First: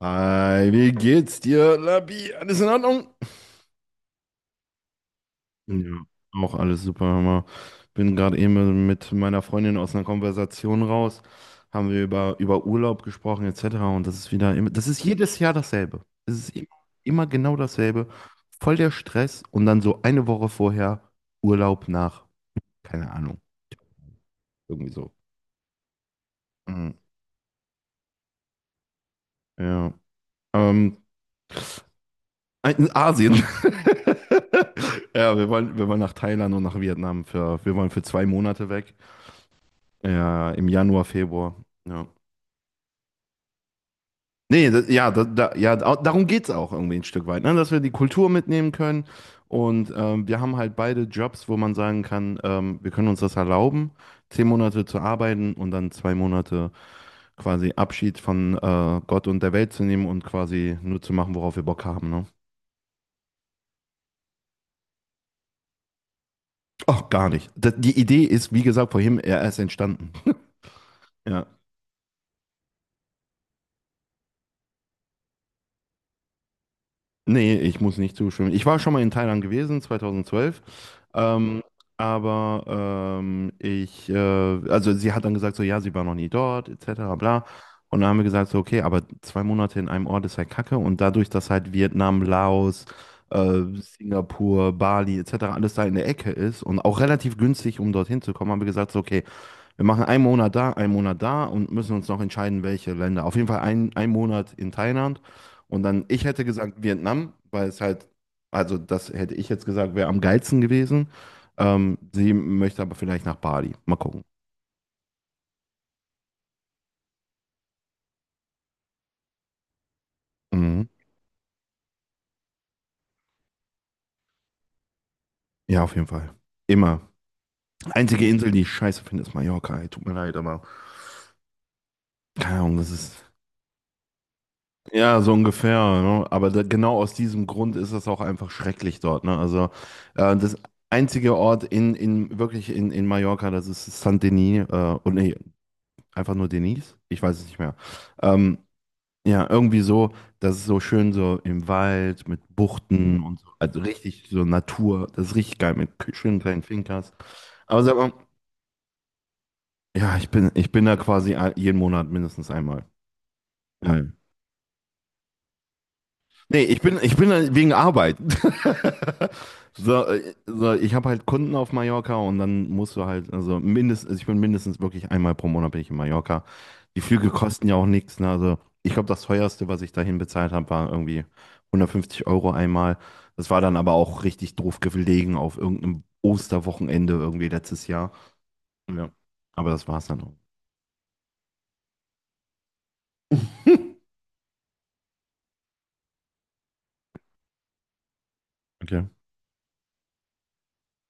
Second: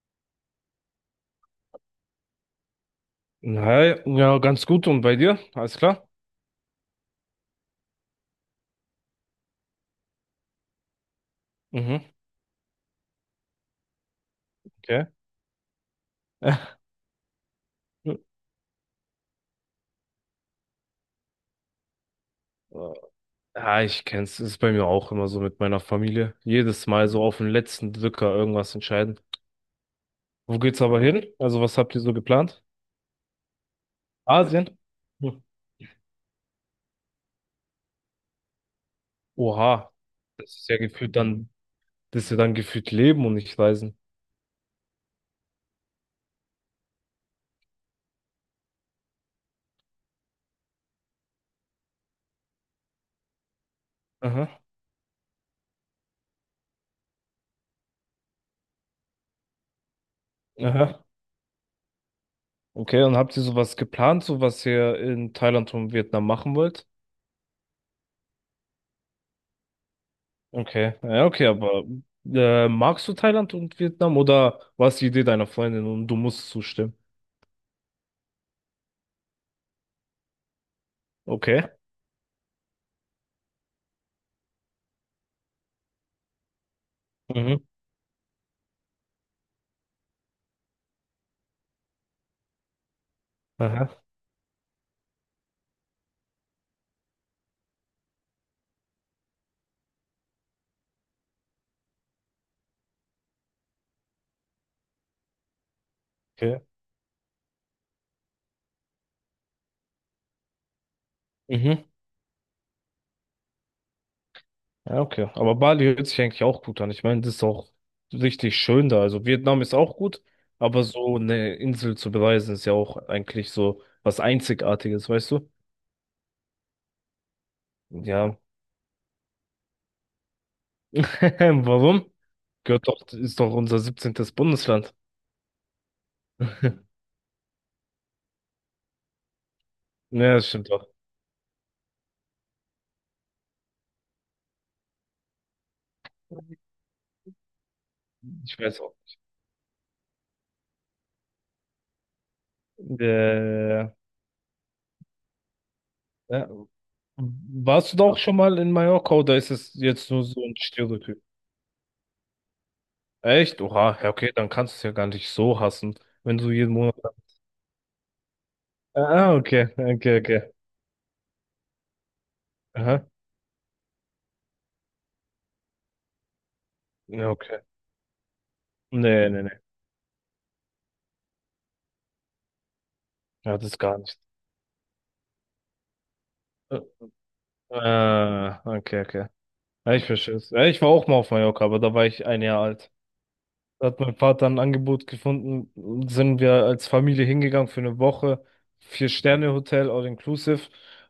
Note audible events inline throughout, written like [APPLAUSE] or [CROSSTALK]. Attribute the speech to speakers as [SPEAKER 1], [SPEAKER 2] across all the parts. [SPEAKER 1] Hi, wie geht's dir, Labi? Alles in Ordnung?
[SPEAKER 2] Hi, ja, ganz gut. Und bei dir? Alles
[SPEAKER 1] Ja,
[SPEAKER 2] klar?
[SPEAKER 1] auch alles super. Hör Bin gerade eben mit meiner Freundin aus einer Konversation raus. Haben wir
[SPEAKER 2] Mhm,
[SPEAKER 1] über Urlaub gesprochen, etc. Und das ist wieder immer, das ist
[SPEAKER 2] okay.
[SPEAKER 1] jedes Jahr dasselbe. Es ist immer,
[SPEAKER 2] [LAUGHS]
[SPEAKER 1] immer genau dasselbe. Voll der Stress und dann so eine Woche vorher Urlaub nach, keine Ahnung,
[SPEAKER 2] Ja, ich kenn's. Es ist bei mir
[SPEAKER 1] irgendwie
[SPEAKER 2] auch
[SPEAKER 1] so.
[SPEAKER 2] immer so mit meiner Familie. Jedes
[SPEAKER 1] Mhm.
[SPEAKER 2] Mal so auf den letzten Drücker irgendwas entscheiden.
[SPEAKER 1] Ja.
[SPEAKER 2] Wo geht's aber
[SPEAKER 1] Ähm,
[SPEAKER 2] hin? Also, was habt ihr so geplant?
[SPEAKER 1] In Asien. [LAUGHS]
[SPEAKER 2] Asien?
[SPEAKER 1] Ja,
[SPEAKER 2] Hm.
[SPEAKER 1] wir wollen nach Thailand und nach Vietnam wir wollen für 2 Monate weg.
[SPEAKER 2] Oha.
[SPEAKER 1] Ja,
[SPEAKER 2] Das
[SPEAKER 1] im
[SPEAKER 2] ist ja
[SPEAKER 1] Januar,
[SPEAKER 2] gefühlt dann,
[SPEAKER 1] Februar. Ja.
[SPEAKER 2] das ist ja dann gefühlt Leben und nicht Reisen.
[SPEAKER 1] Nee, das, ja, darum geht es auch irgendwie ein Stück weit, ne? Dass wir die Kultur mitnehmen können. Und wir haben halt beide Jobs, wo man sagen kann, wir können uns das erlauben, zehn
[SPEAKER 2] Aha,
[SPEAKER 1] Monate zu arbeiten und dann 2 Monate quasi Abschied von Gott und der Welt zu nehmen und quasi nur
[SPEAKER 2] aha.
[SPEAKER 1] zu machen, worauf wir Bock haben, ne?
[SPEAKER 2] Okay, und habt ihr sowas geplant, so was ihr in Thailand und Vietnam machen wollt?
[SPEAKER 1] Ach, gar nicht. Die Idee ist, wie gesagt, vorhin erst entstanden.
[SPEAKER 2] Okay, ja, okay,
[SPEAKER 1] Ja,
[SPEAKER 2] aber magst du Thailand und Vietnam oder war es die Idee deiner Freundin und du musst zustimmen?
[SPEAKER 1] nee, ich muss nicht zustimmen. Ich war schon mal in Thailand gewesen, 2012.
[SPEAKER 2] Okay.
[SPEAKER 1] Ähm, also sie hat dann gesagt, so, ja, sie war noch nie dort, etc., bla.
[SPEAKER 2] Mhm.
[SPEAKER 1] Und dann haben wir gesagt, so, okay, aber 2 Monate in einem Ort ist halt Kacke. Und dadurch, dass halt Vietnam, Laos,
[SPEAKER 2] Aha.
[SPEAKER 1] Singapur, Bali, etc., alles da in der Ecke ist und auch relativ günstig, um dorthin zu kommen, haben wir gesagt, so, okay, wir machen einen Monat da und müssen uns noch entscheiden, welche Länder. Auf jeden Fall einen Monat in Thailand. Und dann, ich hätte
[SPEAKER 2] Okay.
[SPEAKER 1] gesagt Vietnam, also das hätte ich jetzt gesagt, wäre am geilsten gewesen.
[SPEAKER 2] Mhm.
[SPEAKER 1] Sie möchte aber vielleicht nach Bali. Mal gucken.
[SPEAKER 2] Ja, okay. Aber Bali hört sich eigentlich auch gut an. Ich meine, das ist auch richtig schön da. Also Vietnam ist auch gut, aber
[SPEAKER 1] Mhm.
[SPEAKER 2] so eine Insel zu bereisen ist ja auch eigentlich so was Einzigartiges, weißt du?
[SPEAKER 1] Ja, auf jeden Fall. Immer. Einzige
[SPEAKER 2] Ja.
[SPEAKER 1] Insel, die ich scheiße finde, ist Mallorca. Ey, tut mir leid, aber
[SPEAKER 2] [LAUGHS] Warum?
[SPEAKER 1] keine Ahnung,
[SPEAKER 2] Gehört
[SPEAKER 1] das
[SPEAKER 2] doch,
[SPEAKER 1] ist.
[SPEAKER 2] ist doch unser 17. Bundesland.
[SPEAKER 1] Ja, so ungefähr, ne? Aber da, genau
[SPEAKER 2] [LAUGHS]
[SPEAKER 1] aus diesem Grund ist es auch einfach schrecklich dort, ne? Also äh,
[SPEAKER 2] Ja, das
[SPEAKER 1] das
[SPEAKER 2] stimmt doch.
[SPEAKER 1] einzige Ort in Mallorca, das ist San Denis, und nee, einfach nur Denis, ich weiß es nicht mehr.
[SPEAKER 2] Ich
[SPEAKER 1] Ähm,
[SPEAKER 2] weiß auch.
[SPEAKER 1] ja, irgendwie so, das ist so schön so im Wald mit Buchten und so, also
[SPEAKER 2] Äh,
[SPEAKER 1] richtig so Natur, das ist richtig geil mit schönen
[SPEAKER 2] ja,
[SPEAKER 1] kleinen Fincas. Aber
[SPEAKER 2] Warst
[SPEAKER 1] sag
[SPEAKER 2] du da
[SPEAKER 1] mal,
[SPEAKER 2] auch schon mal in Mallorca oder ist es jetzt
[SPEAKER 1] ja,
[SPEAKER 2] nur
[SPEAKER 1] ich
[SPEAKER 2] so
[SPEAKER 1] bin
[SPEAKER 2] ein
[SPEAKER 1] ich bin da
[SPEAKER 2] Stereotyp?
[SPEAKER 1] quasi jeden Monat mindestens einmal.
[SPEAKER 2] Echt? Oha, ja, okay, dann kannst du es ja gar nicht so hassen, wenn du
[SPEAKER 1] Nee,
[SPEAKER 2] jeden Monat.
[SPEAKER 1] ich bin halt wegen Arbeit.
[SPEAKER 2] Ah, ah,
[SPEAKER 1] [LAUGHS]
[SPEAKER 2] okay,
[SPEAKER 1] So,
[SPEAKER 2] okay, okay.
[SPEAKER 1] ich habe halt Kunden auf Mallorca und dann musst du
[SPEAKER 2] Aha.
[SPEAKER 1] halt, also mindestens, also ich bin mindestens wirklich einmal pro Monat bin ich in Mallorca. Die
[SPEAKER 2] Ja,
[SPEAKER 1] Flüge
[SPEAKER 2] okay.
[SPEAKER 1] kosten ja auch nichts, ne? Also ich glaube, das
[SPEAKER 2] Nee, nee, nee.
[SPEAKER 1] teuerste, was ich dahin bezahlt habe, war irgendwie 150 € einmal. Das
[SPEAKER 2] Ja,
[SPEAKER 1] war
[SPEAKER 2] das
[SPEAKER 1] dann
[SPEAKER 2] ist
[SPEAKER 1] aber
[SPEAKER 2] gar nicht.
[SPEAKER 1] auch richtig doof gelegen auf irgendeinem
[SPEAKER 2] Äh,
[SPEAKER 1] Osterwochenende irgendwie letztes Jahr.
[SPEAKER 2] ah, okay,
[SPEAKER 1] Ja.
[SPEAKER 2] okay.
[SPEAKER 1] Aber das
[SPEAKER 2] Ja,
[SPEAKER 1] war's
[SPEAKER 2] ich
[SPEAKER 1] dann auch.
[SPEAKER 2] verstehe es. Ja, ich war auch mal auf Mallorca, aber da war ich ein Jahr alt. Da hat mein
[SPEAKER 1] [LAUGHS]
[SPEAKER 2] Vater ein Angebot gefunden, sind wir als Familie hingegangen für eine Woche.
[SPEAKER 1] Okay.
[SPEAKER 2] Vier-Sterne-Hotel, all-inclusive.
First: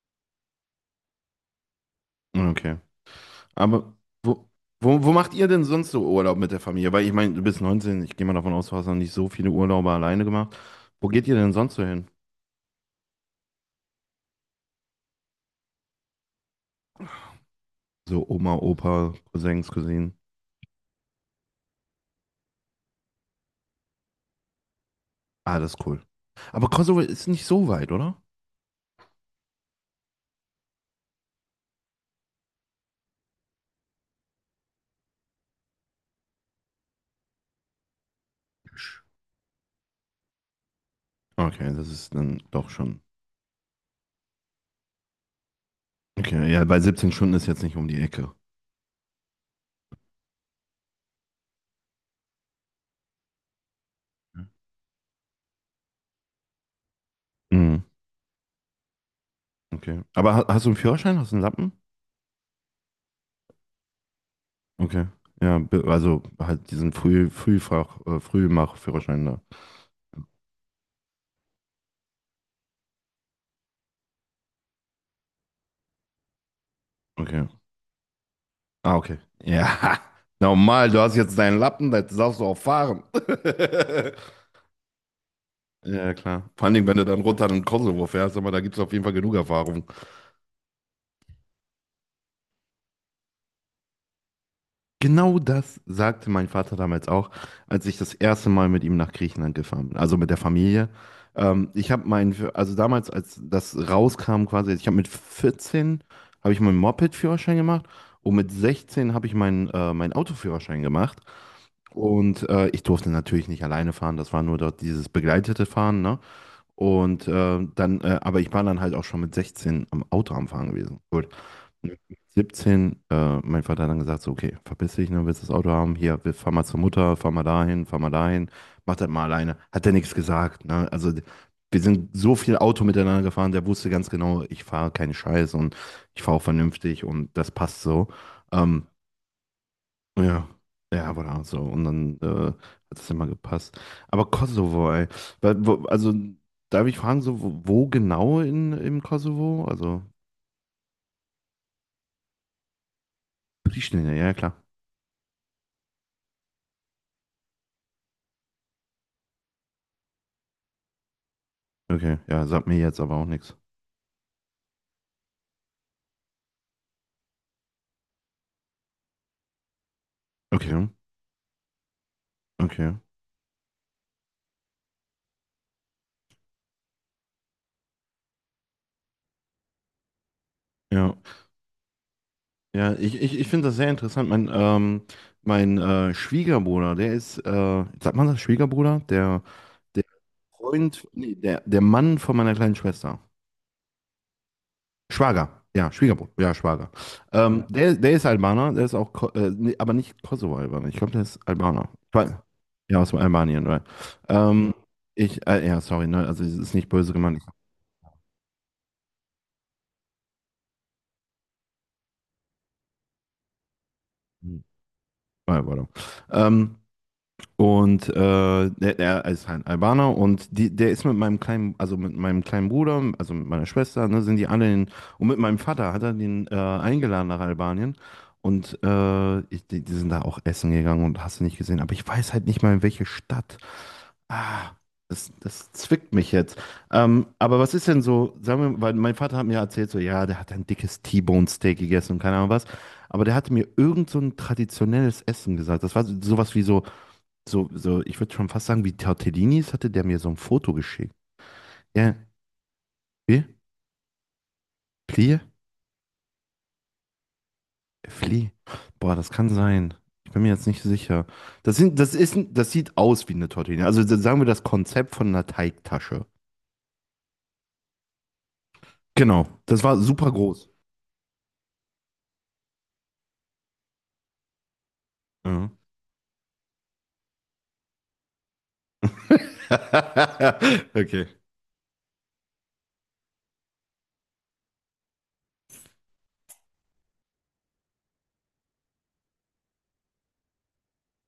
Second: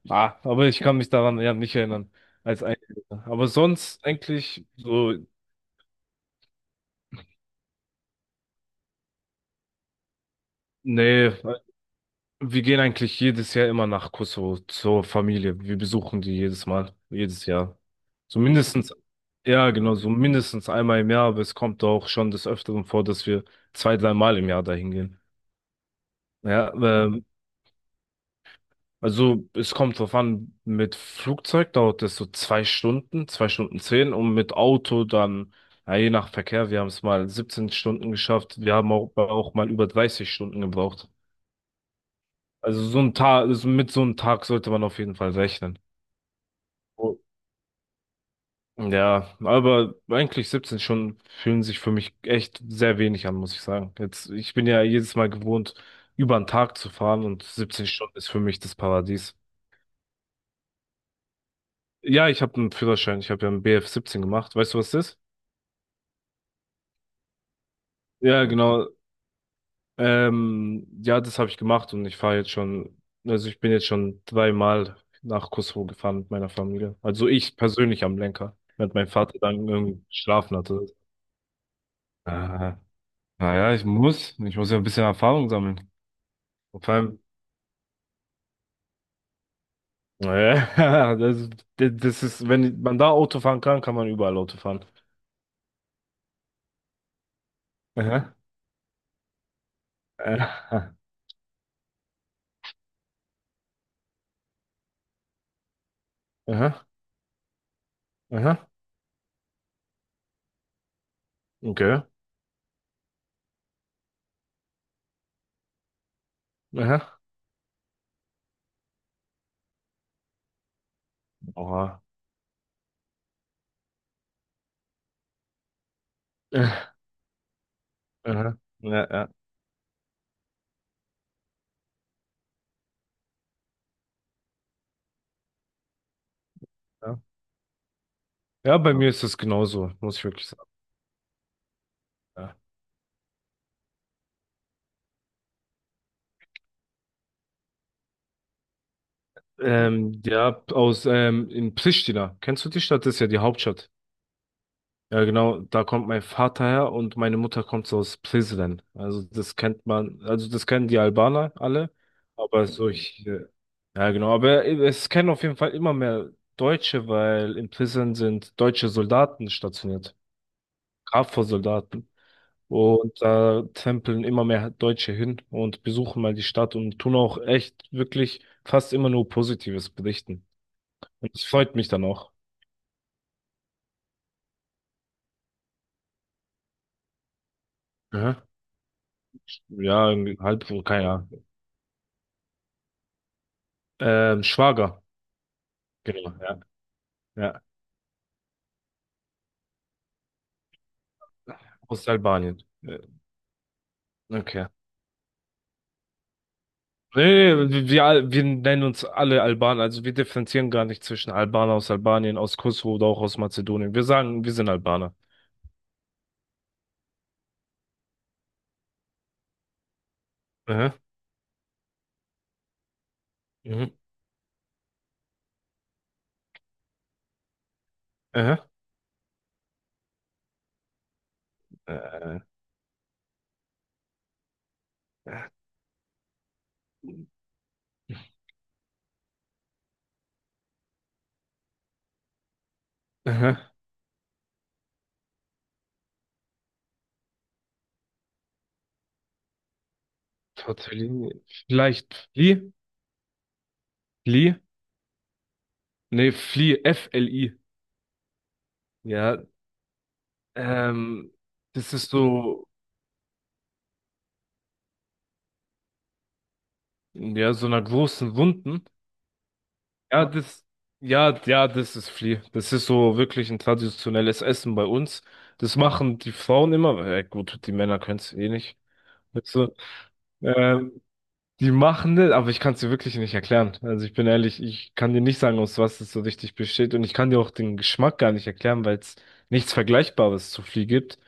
[SPEAKER 2] Ah, aber ich kann mich daran ja nicht erinnern, als
[SPEAKER 1] Okay.
[SPEAKER 2] Einzelner. Aber
[SPEAKER 1] Aber
[SPEAKER 2] sonst
[SPEAKER 1] wo,
[SPEAKER 2] eigentlich
[SPEAKER 1] wo
[SPEAKER 2] so,
[SPEAKER 1] macht ihr denn sonst so Urlaub mit der Familie? Weil ich meine, du bist 19. Ich gehe mal davon aus, du hast noch nicht so viele Urlaube alleine gemacht. Wo geht ihr
[SPEAKER 2] nee,
[SPEAKER 1] denn sonst so hin?
[SPEAKER 2] wir gehen eigentlich jedes Jahr immer nach Kosovo zur Familie. Wir besuchen die jedes Mal, jedes Jahr.
[SPEAKER 1] So
[SPEAKER 2] So
[SPEAKER 1] Oma,
[SPEAKER 2] mindestens,
[SPEAKER 1] Opa, Cousins,
[SPEAKER 2] ja genau, so
[SPEAKER 1] Cousinen.
[SPEAKER 2] mindestens einmal im Jahr, aber es kommt auch schon des Öfteren vor, dass wir zwei dreimal im Jahr dahin gehen.
[SPEAKER 1] Ah, das ist cool. Aber
[SPEAKER 2] Ja,
[SPEAKER 1] Kosovo ist nicht so weit, oder?
[SPEAKER 2] also es kommt drauf an, mit Flugzeug dauert es so zwei Stunden zehn und mit Auto dann, ja, je nach Verkehr, wir haben es mal 17 Stunden geschafft, wir haben auch, auch mal über 30 Stunden gebraucht.
[SPEAKER 1] Okay, das ist dann doch
[SPEAKER 2] Also so
[SPEAKER 1] schon.
[SPEAKER 2] ein Tag, also mit so einem Tag sollte man auf jeden Fall rechnen.
[SPEAKER 1] Okay, ja, bei siebzehn
[SPEAKER 2] Oh.
[SPEAKER 1] Stunden ist jetzt nicht um die Ecke.
[SPEAKER 2] Ja, aber eigentlich 17 Stunden fühlen sich für mich echt sehr wenig an, muss ich sagen. Jetzt, ich bin ja jedes Mal gewohnt, über einen Tag zu fahren und
[SPEAKER 1] Mhm,
[SPEAKER 2] 17 Stunden ist für mich das Paradies.
[SPEAKER 1] okay. Aber hast du einen Führerschein? Hast du einen Lappen?
[SPEAKER 2] Ja, ich habe einen Führerschein. Ich habe ja einen BF17 gemacht. Weißt du, was
[SPEAKER 1] Okay.
[SPEAKER 2] das ist?
[SPEAKER 1] Ja, also halt diesen Frühfach,
[SPEAKER 2] Ja, genau.
[SPEAKER 1] Frühmach-Führerschein da.
[SPEAKER 2] Ja, das habe ich gemacht und ich fahre jetzt schon, also ich bin jetzt schon dreimal nach Kosovo gefahren mit meiner Familie. Also
[SPEAKER 1] Okay.
[SPEAKER 2] ich persönlich am Lenker, während
[SPEAKER 1] Ah,
[SPEAKER 2] mein
[SPEAKER 1] okay.
[SPEAKER 2] Vater dann
[SPEAKER 1] Ja,
[SPEAKER 2] irgendwie
[SPEAKER 1] [LAUGHS]
[SPEAKER 2] geschlafen hatte.
[SPEAKER 1] normal, du hast jetzt deinen Lappen, da darfst du auch
[SPEAKER 2] Ah,
[SPEAKER 1] fahren.
[SPEAKER 2] naja, ich
[SPEAKER 1] [LAUGHS]
[SPEAKER 2] muss. Ich muss ja ein bisschen Erfahrung sammeln.
[SPEAKER 1] Ja, klar. Vor allen
[SPEAKER 2] Und
[SPEAKER 1] Dingen,
[SPEAKER 2] vor
[SPEAKER 1] wenn du
[SPEAKER 2] allem,
[SPEAKER 1] dann runter in den Kosovo fährst, aber da gibt es auf jeden Fall genug Erfahrung.
[SPEAKER 2] naja, [LAUGHS] das, das ist, wenn man da Auto fahren kann, kann man überall Auto fahren.
[SPEAKER 1] Genau das sagte mein Vater damals auch, als ich das
[SPEAKER 2] Aha.
[SPEAKER 1] erste Mal mit ihm nach Griechenland gefahren bin, also mit der
[SPEAKER 2] Äh,
[SPEAKER 1] Familie. Ich habe meinen, also damals, als das rauskam quasi, ich habe mit 14, habe ich meinen
[SPEAKER 2] aha,
[SPEAKER 1] Moped-Führerschein gemacht und mit
[SPEAKER 2] aha,
[SPEAKER 1] 16 habe ich meinen Autoführerschein gemacht.
[SPEAKER 2] okay,
[SPEAKER 1] Und ich durfte natürlich nicht alleine fahren, das war nur dort dieses begleitete Fahren, ne?
[SPEAKER 2] aha.
[SPEAKER 1] Und aber ich war dann halt auch schon mit 16 am Auto am Fahren gewesen mit
[SPEAKER 2] Oha.
[SPEAKER 1] 17. Mein Vater hat dann gesagt, so, okay, verpiss dich, ne, willst das Auto haben? Hier, wir fahren mal zur
[SPEAKER 2] [LAUGHS]
[SPEAKER 1] Mutter, fahren mal dahin,
[SPEAKER 2] Aha.
[SPEAKER 1] mach
[SPEAKER 2] Ja,
[SPEAKER 1] das mal
[SPEAKER 2] ja,
[SPEAKER 1] alleine. Hat er nichts gesagt, ne? Also wir sind so viel Auto miteinander gefahren, der wusste ganz genau, ich fahre keinen Scheiß und ich fahre auch vernünftig
[SPEAKER 2] ja.
[SPEAKER 1] und das passt so.
[SPEAKER 2] Ja,
[SPEAKER 1] Ähm,
[SPEAKER 2] bei mir ist es genauso, muss ich wirklich
[SPEAKER 1] ja,
[SPEAKER 2] sagen.
[SPEAKER 1] ja, aber da so. Und dann
[SPEAKER 2] Ja,
[SPEAKER 1] hat es immer gepasst. Aber Kosovo, ey. Also, darf ich fragen, so, wo genau im Kosovo? Also,
[SPEAKER 2] ja aus in Pristina. Kennst du die Stadt? Das ist ja die Hauptstadt.
[SPEAKER 1] Pristina, ja, klar.
[SPEAKER 2] Ja, genau, da kommt mein Vater her und meine Mutter kommt so aus Prizren. Also das kennt man, also das kennen die Albaner alle,
[SPEAKER 1] Okay, ja, sagt
[SPEAKER 2] aber
[SPEAKER 1] mir
[SPEAKER 2] so
[SPEAKER 1] jetzt aber auch nichts.
[SPEAKER 2] ja genau, aber es kennen auf jeden Fall immer mehr Deutsche, weil in Prizren sind deutsche Soldaten stationiert,
[SPEAKER 1] Okay,
[SPEAKER 2] KFOR-Soldaten.
[SPEAKER 1] okay.
[SPEAKER 2] Und da tempeln immer mehr Deutsche hin und besuchen mal die Stadt und tun auch echt wirklich fast immer nur Positives berichten.
[SPEAKER 1] Ja,
[SPEAKER 2] Und das freut mich dann auch.
[SPEAKER 1] ja, ich finde das sehr interessant. Mein Schwiegerbruder, sagt man das,
[SPEAKER 2] Aha.
[SPEAKER 1] Schwiegerbruder? Der, der
[SPEAKER 2] Ja, irgendwie halb,
[SPEAKER 1] Freund,
[SPEAKER 2] keine
[SPEAKER 1] nee,
[SPEAKER 2] Ahnung.
[SPEAKER 1] der, der Mann von meiner kleinen Schwester.
[SPEAKER 2] Schwager,
[SPEAKER 1] Schwager, ja,
[SPEAKER 2] genau,
[SPEAKER 1] Schwiegerbruder, ja,
[SPEAKER 2] ja,
[SPEAKER 1] Schwager.
[SPEAKER 2] ja,
[SPEAKER 1] Ja. Der ist Albaner, der ist auch, aber nicht Kosovo-Albaner, ich glaube, der ist Albaner.
[SPEAKER 2] aus Albanien.
[SPEAKER 1] Ja, aus Albanien, right.
[SPEAKER 2] Okay.
[SPEAKER 1] Ähm, ja, sorry, ne, also es ist nicht böse gemeint.
[SPEAKER 2] Nee, nee, wir, wir nennen uns alle Albaner, also wir differenzieren gar nicht zwischen Albaner aus Albanien, aus Kosovo oder auch aus Mazedonien. Wir sagen, wir
[SPEAKER 1] Hm,
[SPEAKER 2] sind Albaner.
[SPEAKER 1] warte. Ähm, Und äh, Der ist halt Albaner und der
[SPEAKER 2] Aha,
[SPEAKER 1] ist mit meinem kleinen Bruder, also mit meiner
[SPEAKER 2] mhm,
[SPEAKER 1] Schwester, ne, sind die alle in, und mit meinem Vater hat er den eingeladen nach Albanien.
[SPEAKER 2] aha,
[SPEAKER 1] Und die sind da auch essen gegangen und hast du nicht gesehen. Aber ich weiß
[SPEAKER 2] äh,
[SPEAKER 1] halt nicht mal, in welche Stadt. Ah, das zwickt mich jetzt. Aber was ist denn so, sagen wir, weil mein Vater hat mir erzählt, so, ja, der hat ein dickes T-Bone-Steak gegessen und keine Ahnung was. Aber der hatte mir
[SPEAKER 2] aha.
[SPEAKER 1] irgend so ein traditionelles Essen gesagt. Das war sowas wie ich würde schon fast sagen, wie Tortellinis hatte der mir so ein Foto geschickt.
[SPEAKER 2] Tortellini.
[SPEAKER 1] Ja,
[SPEAKER 2] Vielleicht Fli?
[SPEAKER 1] wie?
[SPEAKER 2] Fli?
[SPEAKER 1] Plie?
[SPEAKER 2] Nee, Fli, F-L-I.
[SPEAKER 1] Flie? Boah, das
[SPEAKER 2] Ja,
[SPEAKER 1] kann sein. Ich bin mir jetzt nicht sicher.
[SPEAKER 2] ähm,
[SPEAKER 1] Das
[SPEAKER 2] das
[SPEAKER 1] sind,
[SPEAKER 2] ist
[SPEAKER 1] das ist,
[SPEAKER 2] so,
[SPEAKER 1] das sieht aus wie eine Tortellini. Also sagen wir das Konzept von einer Teigtasche.
[SPEAKER 2] ja, so einer großen Wunden.
[SPEAKER 1] Genau, das war
[SPEAKER 2] Ja,
[SPEAKER 1] super
[SPEAKER 2] das,
[SPEAKER 1] groß.
[SPEAKER 2] ja, ja, das ist Fli. Das ist so wirklich ein traditionelles Essen bei uns.
[SPEAKER 1] Ja.
[SPEAKER 2] Das machen die Frauen immer, weil, ja, gut, die Männer können es eh nicht. Weißt du?
[SPEAKER 1] [LAUGHS]
[SPEAKER 2] Ähm,
[SPEAKER 1] Okay.
[SPEAKER 2] Die machen das, aber ich kann es dir wirklich nicht erklären. Also ich bin ehrlich, ich kann dir nicht sagen, aus was es so richtig besteht. Und ich kann dir auch den Geschmack gar nicht erklären, weil es nichts Vergleichbares zu Flieh gibt.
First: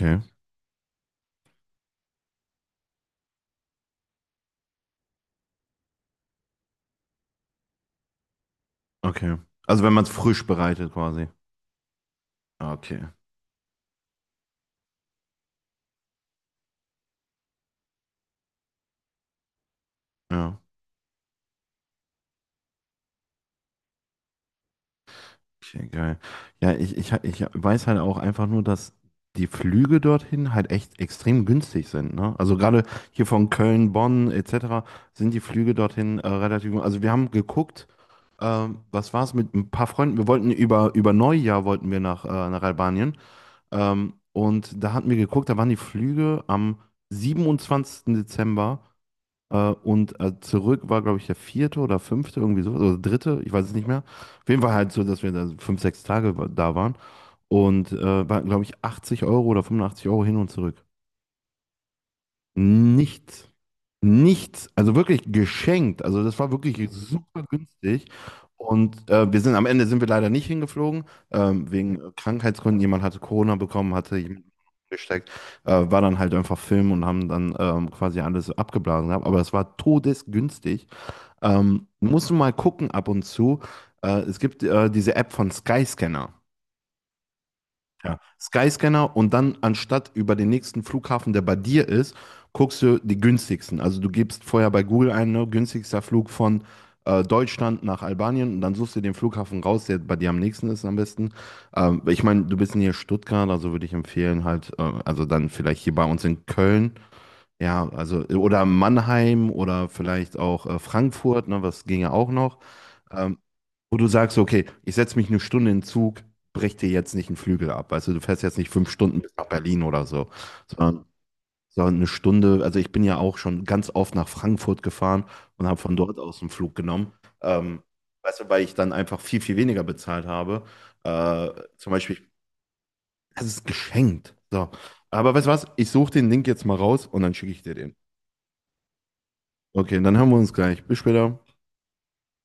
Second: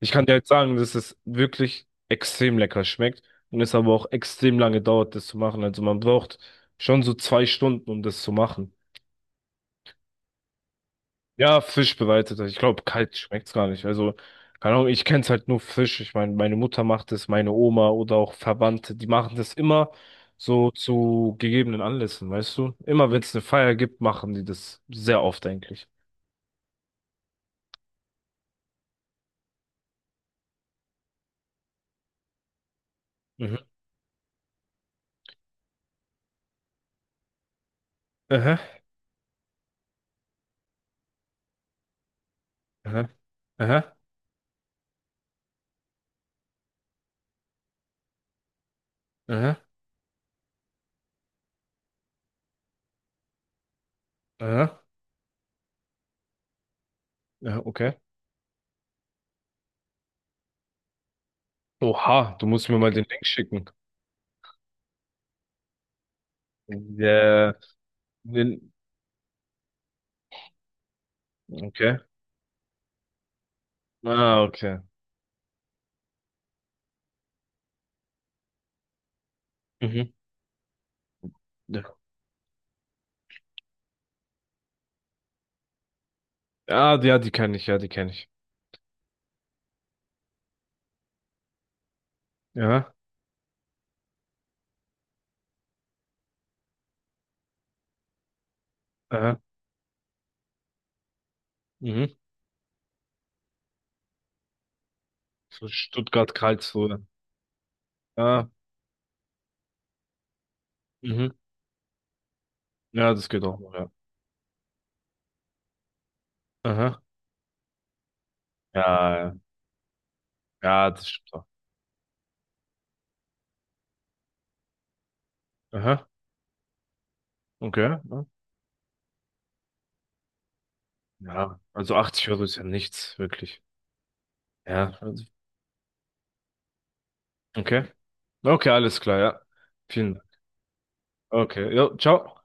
[SPEAKER 2] Ich kann dir halt sagen, dass es wirklich extrem lecker schmeckt und es aber auch extrem lange dauert, das zu machen. Also man braucht schon so zwei Stunden, um das zu machen.
[SPEAKER 1] okay. Also wenn man es frisch bereitet quasi.
[SPEAKER 2] Ja, Fisch bereiteter. Ich
[SPEAKER 1] Ah,
[SPEAKER 2] glaube,
[SPEAKER 1] okay.
[SPEAKER 2] kalt schmeckt's gar nicht. Also, keine Ahnung, ich kenn's halt nur Fisch. Ich meine, meine Mutter macht es, meine Oma oder auch Verwandte, die machen das immer
[SPEAKER 1] Ja.
[SPEAKER 2] so zu gegebenen Anlässen, weißt du? Immer wenn's eine Feier gibt, machen die das sehr oft eigentlich.
[SPEAKER 1] Okay, geil. Ja, ich weiß halt auch einfach nur, dass die Flüge dorthin halt echt extrem günstig sind, ne? Also gerade hier von
[SPEAKER 2] Mhm.
[SPEAKER 1] Köln, Bonn etc. sind die Flüge dorthin relativ günstig. Also wir haben geguckt,
[SPEAKER 2] Aha,
[SPEAKER 1] was war es mit ein paar Freunden, wir wollten über Neujahr wollten wir nach, nach
[SPEAKER 2] aha,
[SPEAKER 1] Albanien,
[SPEAKER 2] aha,
[SPEAKER 1] und da hatten wir geguckt, da waren die Flüge am 27. Dezember, äh,
[SPEAKER 2] aha,
[SPEAKER 1] zurück war, glaube ich, der vierte oder fünfte, irgendwie so, oder dritte, ich weiß es nicht mehr. Auf jeden Fall
[SPEAKER 2] aha,
[SPEAKER 1] halt so, dass wir da 5, 6 Tage da waren.
[SPEAKER 2] aha,
[SPEAKER 1] Und
[SPEAKER 2] okay.
[SPEAKER 1] waren, glaube ich, 80 € oder 85 € hin und zurück.
[SPEAKER 2] Oha, du musst mir mal den Link
[SPEAKER 1] Nichts.
[SPEAKER 2] schicken.
[SPEAKER 1] Nichts. Also wirklich geschenkt. Also das war wirklich super
[SPEAKER 2] Der,
[SPEAKER 1] günstig.
[SPEAKER 2] den,
[SPEAKER 1] Und wir sind am Ende sind wir leider nicht hingeflogen,
[SPEAKER 2] okay.
[SPEAKER 1] wegen Krankheitsgründen. Jemand hatte Corona bekommen, hatte
[SPEAKER 2] Ah,
[SPEAKER 1] jemand
[SPEAKER 2] okay.
[SPEAKER 1] gesteckt, war dann halt einfach Film und haben dann quasi alles abgeblasen gehabt. Aber es war
[SPEAKER 2] Mhm.
[SPEAKER 1] todesgünstig.
[SPEAKER 2] Ja,
[SPEAKER 1] Musst du mal gucken ab und zu. Es gibt diese App von Skyscanner.
[SPEAKER 2] ja, die kenne ich, ja, die kenne
[SPEAKER 1] Ja.
[SPEAKER 2] ich.
[SPEAKER 1] Skyscanner, und dann anstatt über den nächsten Flughafen, der bei dir ist, guckst
[SPEAKER 2] Ja,
[SPEAKER 1] du die günstigsten. Also du gibst vorher bei Google ein, ne, günstigster Flug von Deutschland nach Albanien, und dann suchst du den
[SPEAKER 2] aha,
[SPEAKER 1] Flughafen raus, der bei dir am nächsten ist am besten.
[SPEAKER 2] mhm.
[SPEAKER 1] Ich meine, du bist hier in Stuttgart, also würde ich empfehlen halt, also dann
[SPEAKER 2] So
[SPEAKER 1] vielleicht hier bei uns in Köln,
[SPEAKER 2] Stuttgart-Karlsruhe.
[SPEAKER 1] ja, also
[SPEAKER 2] Ja.
[SPEAKER 1] oder Mannheim oder vielleicht auch
[SPEAKER 2] Mhm.
[SPEAKER 1] Frankfurt, ne, was ginge auch noch,
[SPEAKER 2] Ja, das
[SPEAKER 1] ähm,
[SPEAKER 2] geht auch noch, ja.
[SPEAKER 1] wo du sagst, okay, ich setze mich eine Stunde in den Zug, brech dir
[SPEAKER 2] Aha.
[SPEAKER 1] jetzt nicht einen Flügel ab. Also du fährst jetzt nicht
[SPEAKER 2] Ja,
[SPEAKER 1] 5 Stunden bis
[SPEAKER 2] ja,
[SPEAKER 1] nach Berlin oder so,
[SPEAKER 2] ja,
[SPEAKER 1] sondern,
[SPEAKER 2] das stimmt auch.
[SPEAKER 1] sondern eine Stunde. Also ich bin ja auch schon ganz oft nach Frankfurt gefahren und habe von
[SPEAKER 2] Aha.
[SPEAKER 1] dort aus einen Flug genommen. Ähm,
[SPEAKER 2] Okay. Ja,
[SPEAKER 1] Weißt du, weil ich dann einfach viel, viel weniger bezahlt habe. Äh,
[SPEAKER 2] ja,
[SPEAKER 1] Zum
[SPEAKER 2] also
[SPEAKER 1] Beispiel,
[SPEAKER 2] 80€ ist ja nichts,
[SPEAKER 1] das
[SPEAKER 2] wirklich.
[SPEAKER 1] ist geschenkt. So.
[SPEAKER 2] Ja, also.
[SPEAKER 1] Aber weißt du was? Ich suche den Link jetzt mal raus und dann schicke ich dir
[SPEAKER 2] Okay.
[SPEAKER 1] den.
[SPEAKER 2] Okay, alles klar, ja.
[SPEAKER 1] Okay,
[SPEAKER 2] Vielen
[SPEAKER 1] dann hören
[SPEAKER 2] Dank.
[SPEAKER 1] wir uns gleich. Bis später.
[SPEAKER 2] Okay. Jo, ciao.